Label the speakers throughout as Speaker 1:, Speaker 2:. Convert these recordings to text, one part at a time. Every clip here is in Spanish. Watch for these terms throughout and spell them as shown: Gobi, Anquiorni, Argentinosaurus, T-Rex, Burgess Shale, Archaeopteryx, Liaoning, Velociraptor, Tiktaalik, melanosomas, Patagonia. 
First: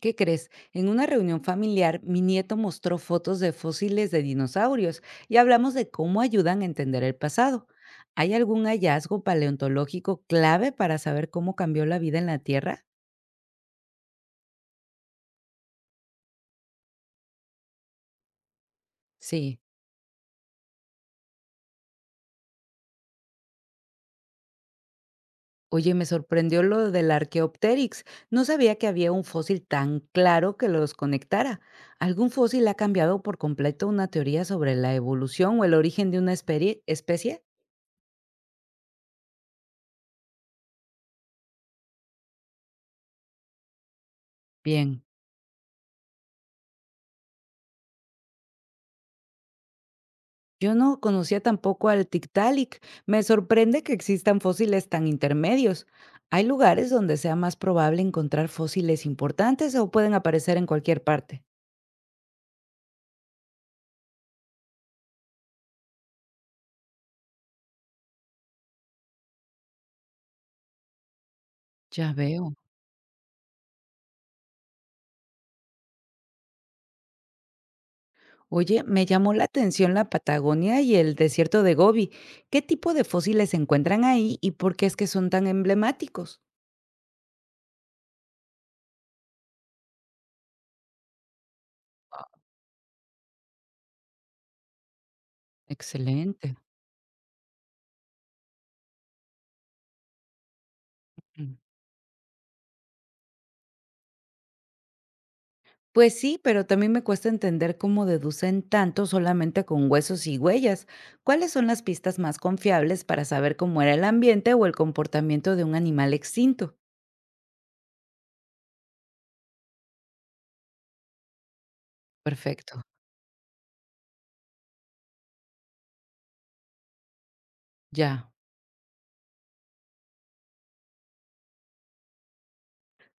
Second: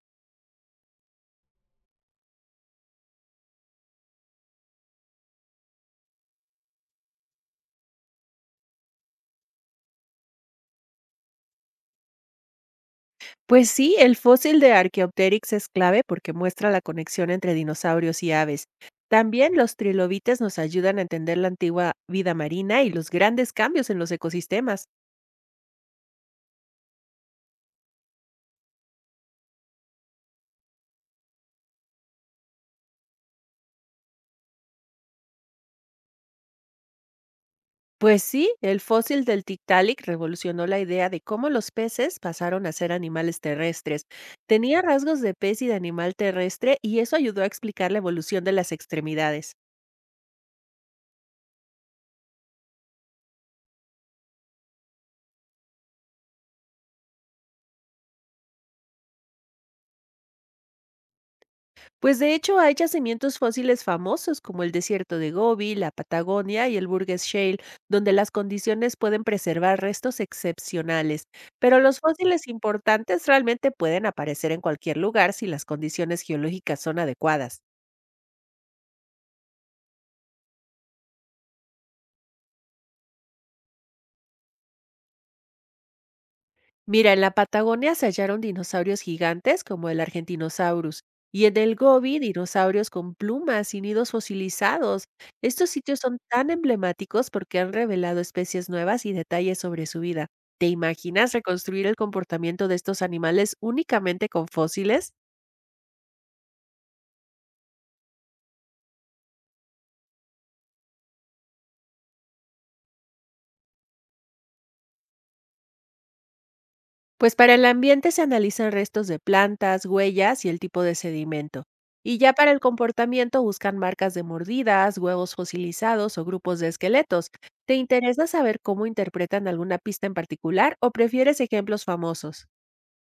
Speaker 1: ¿Qué crees? En una reunión familiar, mi nieto mostró fotos de fósiles de dinosaurios y hablamos de cómo ayudan a entender el pasado. ¿Hay algún hallazgo paleontológico clave para saber cómo cambió la vida en la Tierra?
Speaker 2: Pues sí, el fósil de Archaeopteryx es clave porque muestra la conexión entre dinosaurios y aves. También
Speaker 1: Sí.
Speaker 2: los trilobites nos ayudan a entender la antigua vida marina y los grandes cambios en los ecosistemas.
Speaker 1: Oye, me sorprendió lo del Archaeopteryx. No sabía que había un fósil tan claro que los conectara. ¿Algún fósil ha cambiado por completo una teoría sobre la evolución o el origen de una especie?
Speaker 2: Pues sí, el fósil del Tiktaalik revolucionó la idea de cómo los peces pasaron a ser animales terrestres. Tenía
Speaker 1: Bien.
Speaker 2: rasgos de pez y de animal terrestre, y eso ayudó a explicar la evolución de las extremidades.
Speaker 1: Yo no conocía tampoco al Tiktaalik. Me sorprende que existan fósiles tan intermedios. ¿Hay lugares donde sea más probable encontrar fósiles importantes o pueden aparecer en cualquier parte?
Speaker 2: Pues de hecho hay yacimientos fósiles famosos como el desierto de Gobi, la Patagonia y el Burgess Shale, donde las condiciones pueden preservar restos excepcionales, pero los
Speaker 1: Ya
Speaker 2: fósiles
Speaker 1: veo.
Speaker 2: importantes realmente pueden aparecer en cualquier lugar si las condiciones geológicas son adecuadas.
Speaker 1: Oye, me llamó la atención la Patagonia y el desierto de Gobi. ¿Qué tipo de fósiles se encuentran ahí y por qué es que son tan emblemáticos?
Speaker 2: Mira, en la Patagonia se hallaron dinosaurios gigantes como el Argentinosaurus, y en el Gobi dinosaurios con plumas y nidos fosilizados. Estos sitios son tan
Speaker 1: Excelente.
Speaker 2: emblemáticos porque han revelado especies nuevas y detalles sobre su vida. ¿Te imaginas reconstruir el comportamiento de estos animales únicamente con fósiles?
Speaker 1: Pues sí, pero también me cuesta entender cómo deducen tanto solamente con huesos y huellas. ¿Cuáles son las pistas más confiables para saber cómo era el ambiente o el comportamiento de un animal extinto?
Speaker 2: Pues para el ambiente se analizan restos de plantas, huellas y el tipo de sedimento. Y ya para el
Speaker 1: Perfecto,
Speaker 2: comportamiento buscan marcas de mordidas, huevos fosilizados o grupos de esqueletos. ¿Te interesa
Speaker 1: ya.
Speaker 2: saber cómo interpretan alguna pista en particular, o prefieres ejemplos famosos?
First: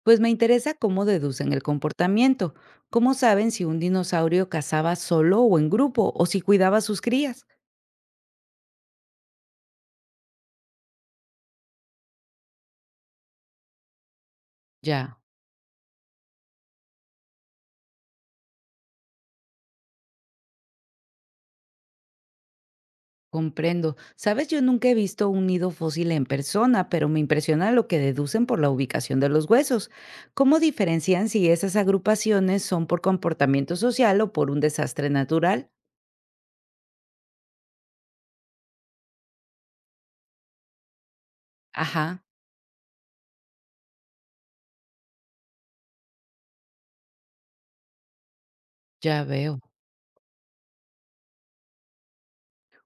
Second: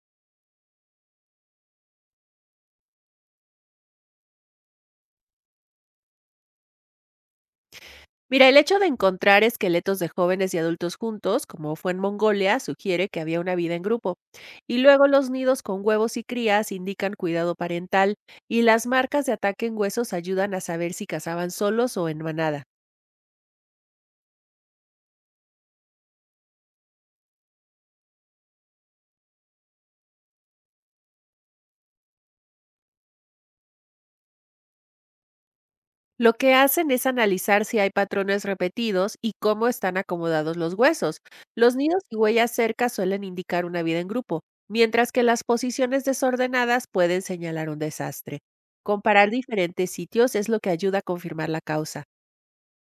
Speaker 1: Pues me interesa cómo deducen el comportamiento, cómo saben si un dinosaurio cazaba solo o en grupo o si cuidaba a sus crías.
Speaker 2: Mira, el hecho de encontrar esqueletos de jóvenes y adultos juntos, como fue en Mongolia, sugiere que había una vida en grupo. Y luego
Speaker 1: Ya.
Speaker 2: los nidos con huevos y crías indican cuidado parental, y las marcas de ataque en huesos ayudan a saber si cazaban solos o en manada.
Speaker 1: Comprendo. Sabes, yo nunca he visto un nido fósil en persona, pero me impresiona lo que deducen por la ubicación de los huesos. ¿Cómo diferencian si esas agrupaciones son por comportamiento social o por un desastre natural?
Speaker 2: Lo que hacen es analizar si hay patrones repetidos y cómo están acomodados los huesos. Los nidos y
Speaker 1: Ajá,
Speaker 2: huellas cerca suelen indicar una vida en grupo, mientras que las posiciones desordenadas pueden señalar un desastre.
Speaker 1: ya
Speaker 2: Comparar
Speaker 1: veo.
Speaker 2: diferentes sitios es lo que ayuda a confirmar la causa.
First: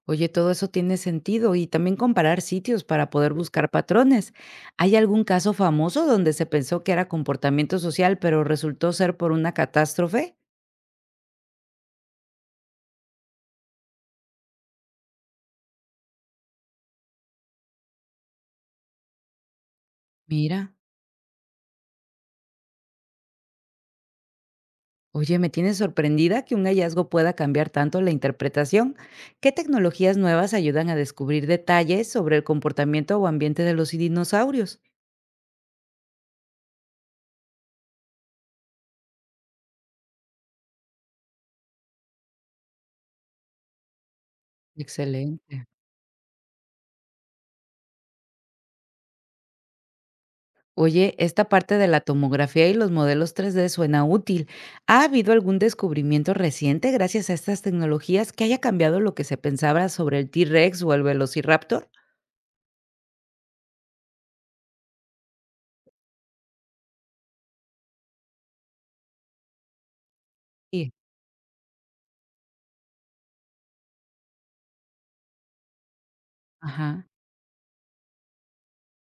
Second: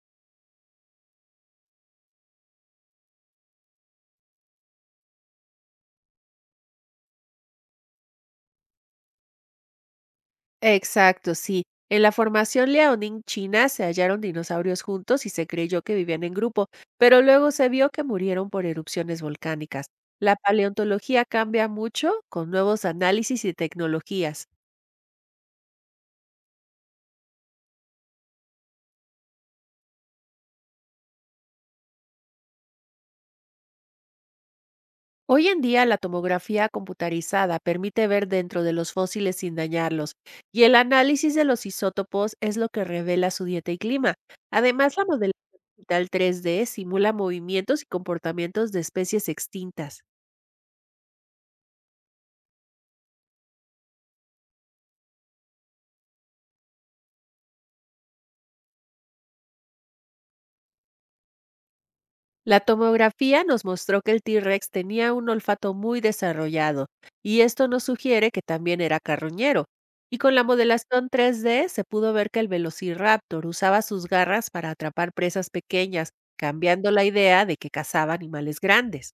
Speaker 1: Oye, todo eso tiene sentido y también comparar sitios para poder buscar patrones. ¿Hay algún caso famoso donde se pensó que era comportamiento social, pero resultó ser por una catástrofe?
Speaker 2: Exacto, sí. En la formación Liaoning, China, se hallaron dinosaurios juntos y se creyó que vivían en grupo, pero luego se vio que murieron por erupciones volcánicas. La
Speaker 1: Mira.
Speaker 2: paleontología cambia mucho con nuevos análisis y tecnologías.
Speaker 1: Oye, me tiene sorprendida que un hallazgo pueda cambiar tanto la interpretación. ¿Qué tecnologías nuevas ayudan a descubrir detalles sobre el comportamiento o ambiente de los dinosaurios?
Speaker 2: Hoy en día la tomografía computarizada permite ver dentro de los fósiles sin dañarlos, y el análisis de los isótopos es lo que revela su dieta y clima. Además, la modelación
Speaker 1: Excelente.
Speaker 2: digital 3D simula movimientos y comportamientos de especies extintas.
Speaker 1: Oye, esta parte de la tomografía y los modelos 3D suena útil. ¿Ha habido algún descubrimiento reciente gracias a estas tecnologías que haya cambiado lo que se pensaba sobre el T-Rex o el Velociraptor?
Speaker 2: La tomografía nos mostró que el T-Rex tenía un olfato muy desarrollado, y esto nos sugiere que también era carroñero. Y con la
Speaker 1: Sí.
Speaker 2: modelación 3D se pudo ver que el Velociraptor usaba sus garras para atrapar presas pequeñas, cambiando la
Speaker 1: Ajá.
Speaker 2: idea de que cazaba animales grandes.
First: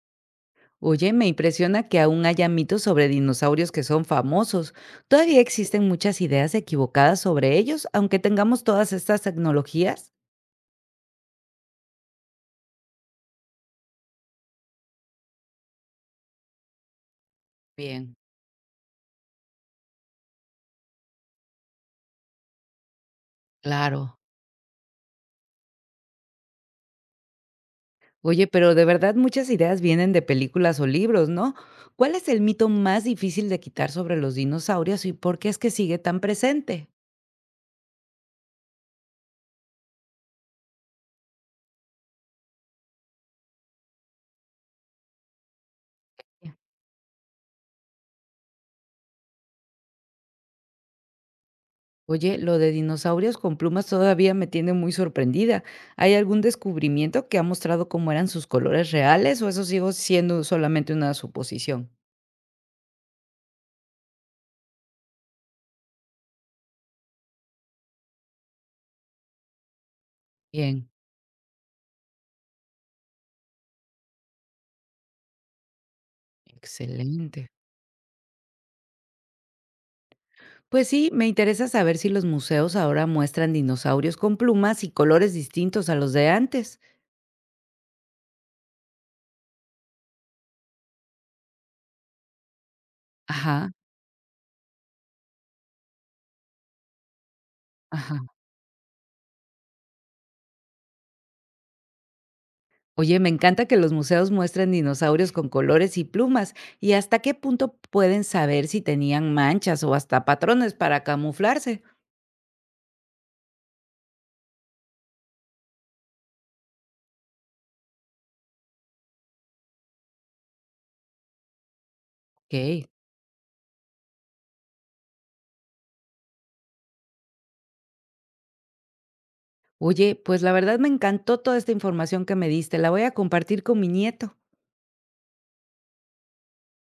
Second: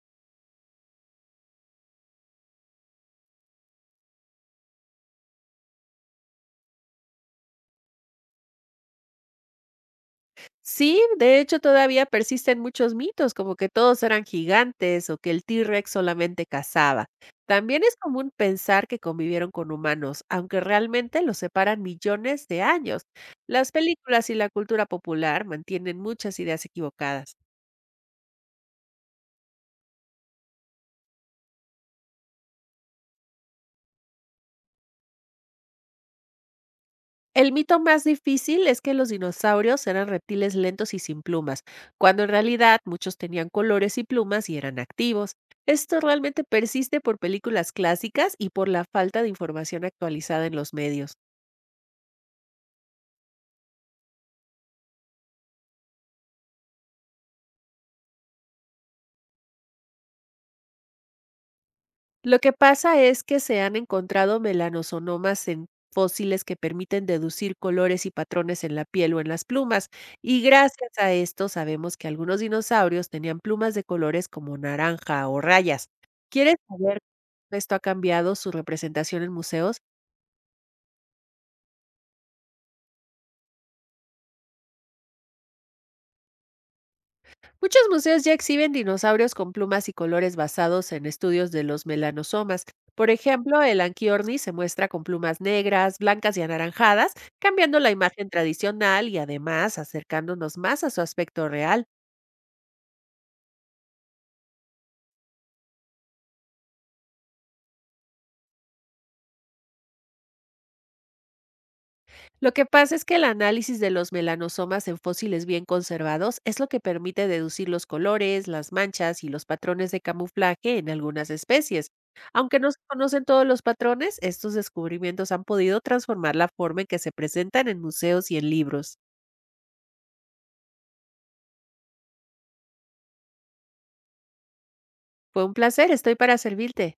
Speaker 1: Oye, me impresiona que aún haya mitos sobre dinosaurios que son famosos. Todavía existen muchas ideas equivocadas sobre ellos, aunque tengamos todas estas tecnologías.
Speaker 2: Sí, de hecho todavía persisten muchos mitos, como que todos eran gigantes o que el T-Rex solamente cazaba. También es
Speaker 1: Bien,
Speaker 2: común pensar que convivieron con humanos, aunque realmente los separan millones de años. Las
Speaker 1: claro.
Speaker 2: películas y la cultura popular mantienen muchas ideas equivocadas.
Speaker 1: Oye, pero de verdad muchas ideas vienen de películas o libros, ¿no? ¿Cuál es el mito más difícil de quitar sobre los dinosaurios y por qué es que sigue tan presente?
Speaker 2: El mito más difícil es que los dinosaurios eran reptiles lentos y sin plumas, cuando en realidad muchos tenían colores y plumas y eran activos. Esto realmente persiste por películas clásicas y por la falta de información actualizada en los medios.
Speaker 1: Oye, lo de dinosaurios con plumas todavía me tiene muy sorprendida. ¿Hay algún descubrimiento que ha mostrado cómo eran sus colores reales o eso sigo siendo solamente una suposición?
Speaker 2: Lo que pasa es que se han encontrado melanosomas en fósiles que permiten deducir colores y patrones en la piel o en las plumas, y
Speaker 1: Bien,
Speaker 2: gracias a esto sabemos que algunos dinosaurios tenían plumas de colores como naranja o rayas. ¿Quieres saber
Speaker 1: excelente.
Speaker 2: cómo esto ha cambiado su representación en museos?
Speaker 1: Pues sí, me interesa saber si los museos ahora muestran dinosaurios con plumas y colores distintos a los de antes.
Speaker 2: Muchos museos ya exhiben dinosaurios con plumas y colores basados en estudios de los melanosomas. Por ejemplo,
Speaker 1: Ajá,
Speaker 2: el Anquiorni se muestra con plumas negras, blancas y anaranjadas, cambiando la
Speaker 1: ajá.
Speaker 2: imagen tradicional y además acercándonos más a su aspecto real.
Speaker 1: Oye, me encanta que los museos muestren dinosaurios con colores y plumas. ¿Y hasta qué punto pueden saber si tenían manchas o hasta patrones para camuflarse?
Speaker 2: Lo que pasa es que el análisis de los melanosomas en fósiles bien conservados es lo que permite deducir los colores, las manchas y los patrones de camuflaje en algunas especies. Aunque no se
Speaker 1: Ok.
Speaker 2: conocen todos los patrones, estos descubrimientos han podido transformar la forma en que se presentan en museos y en libros.
Speaker 1: Oye, pues la verdad me encantó toda esta información que me diste. La voy a compartir con mi nieto.
Speaker 2: Fue un placer, estoy para servirte.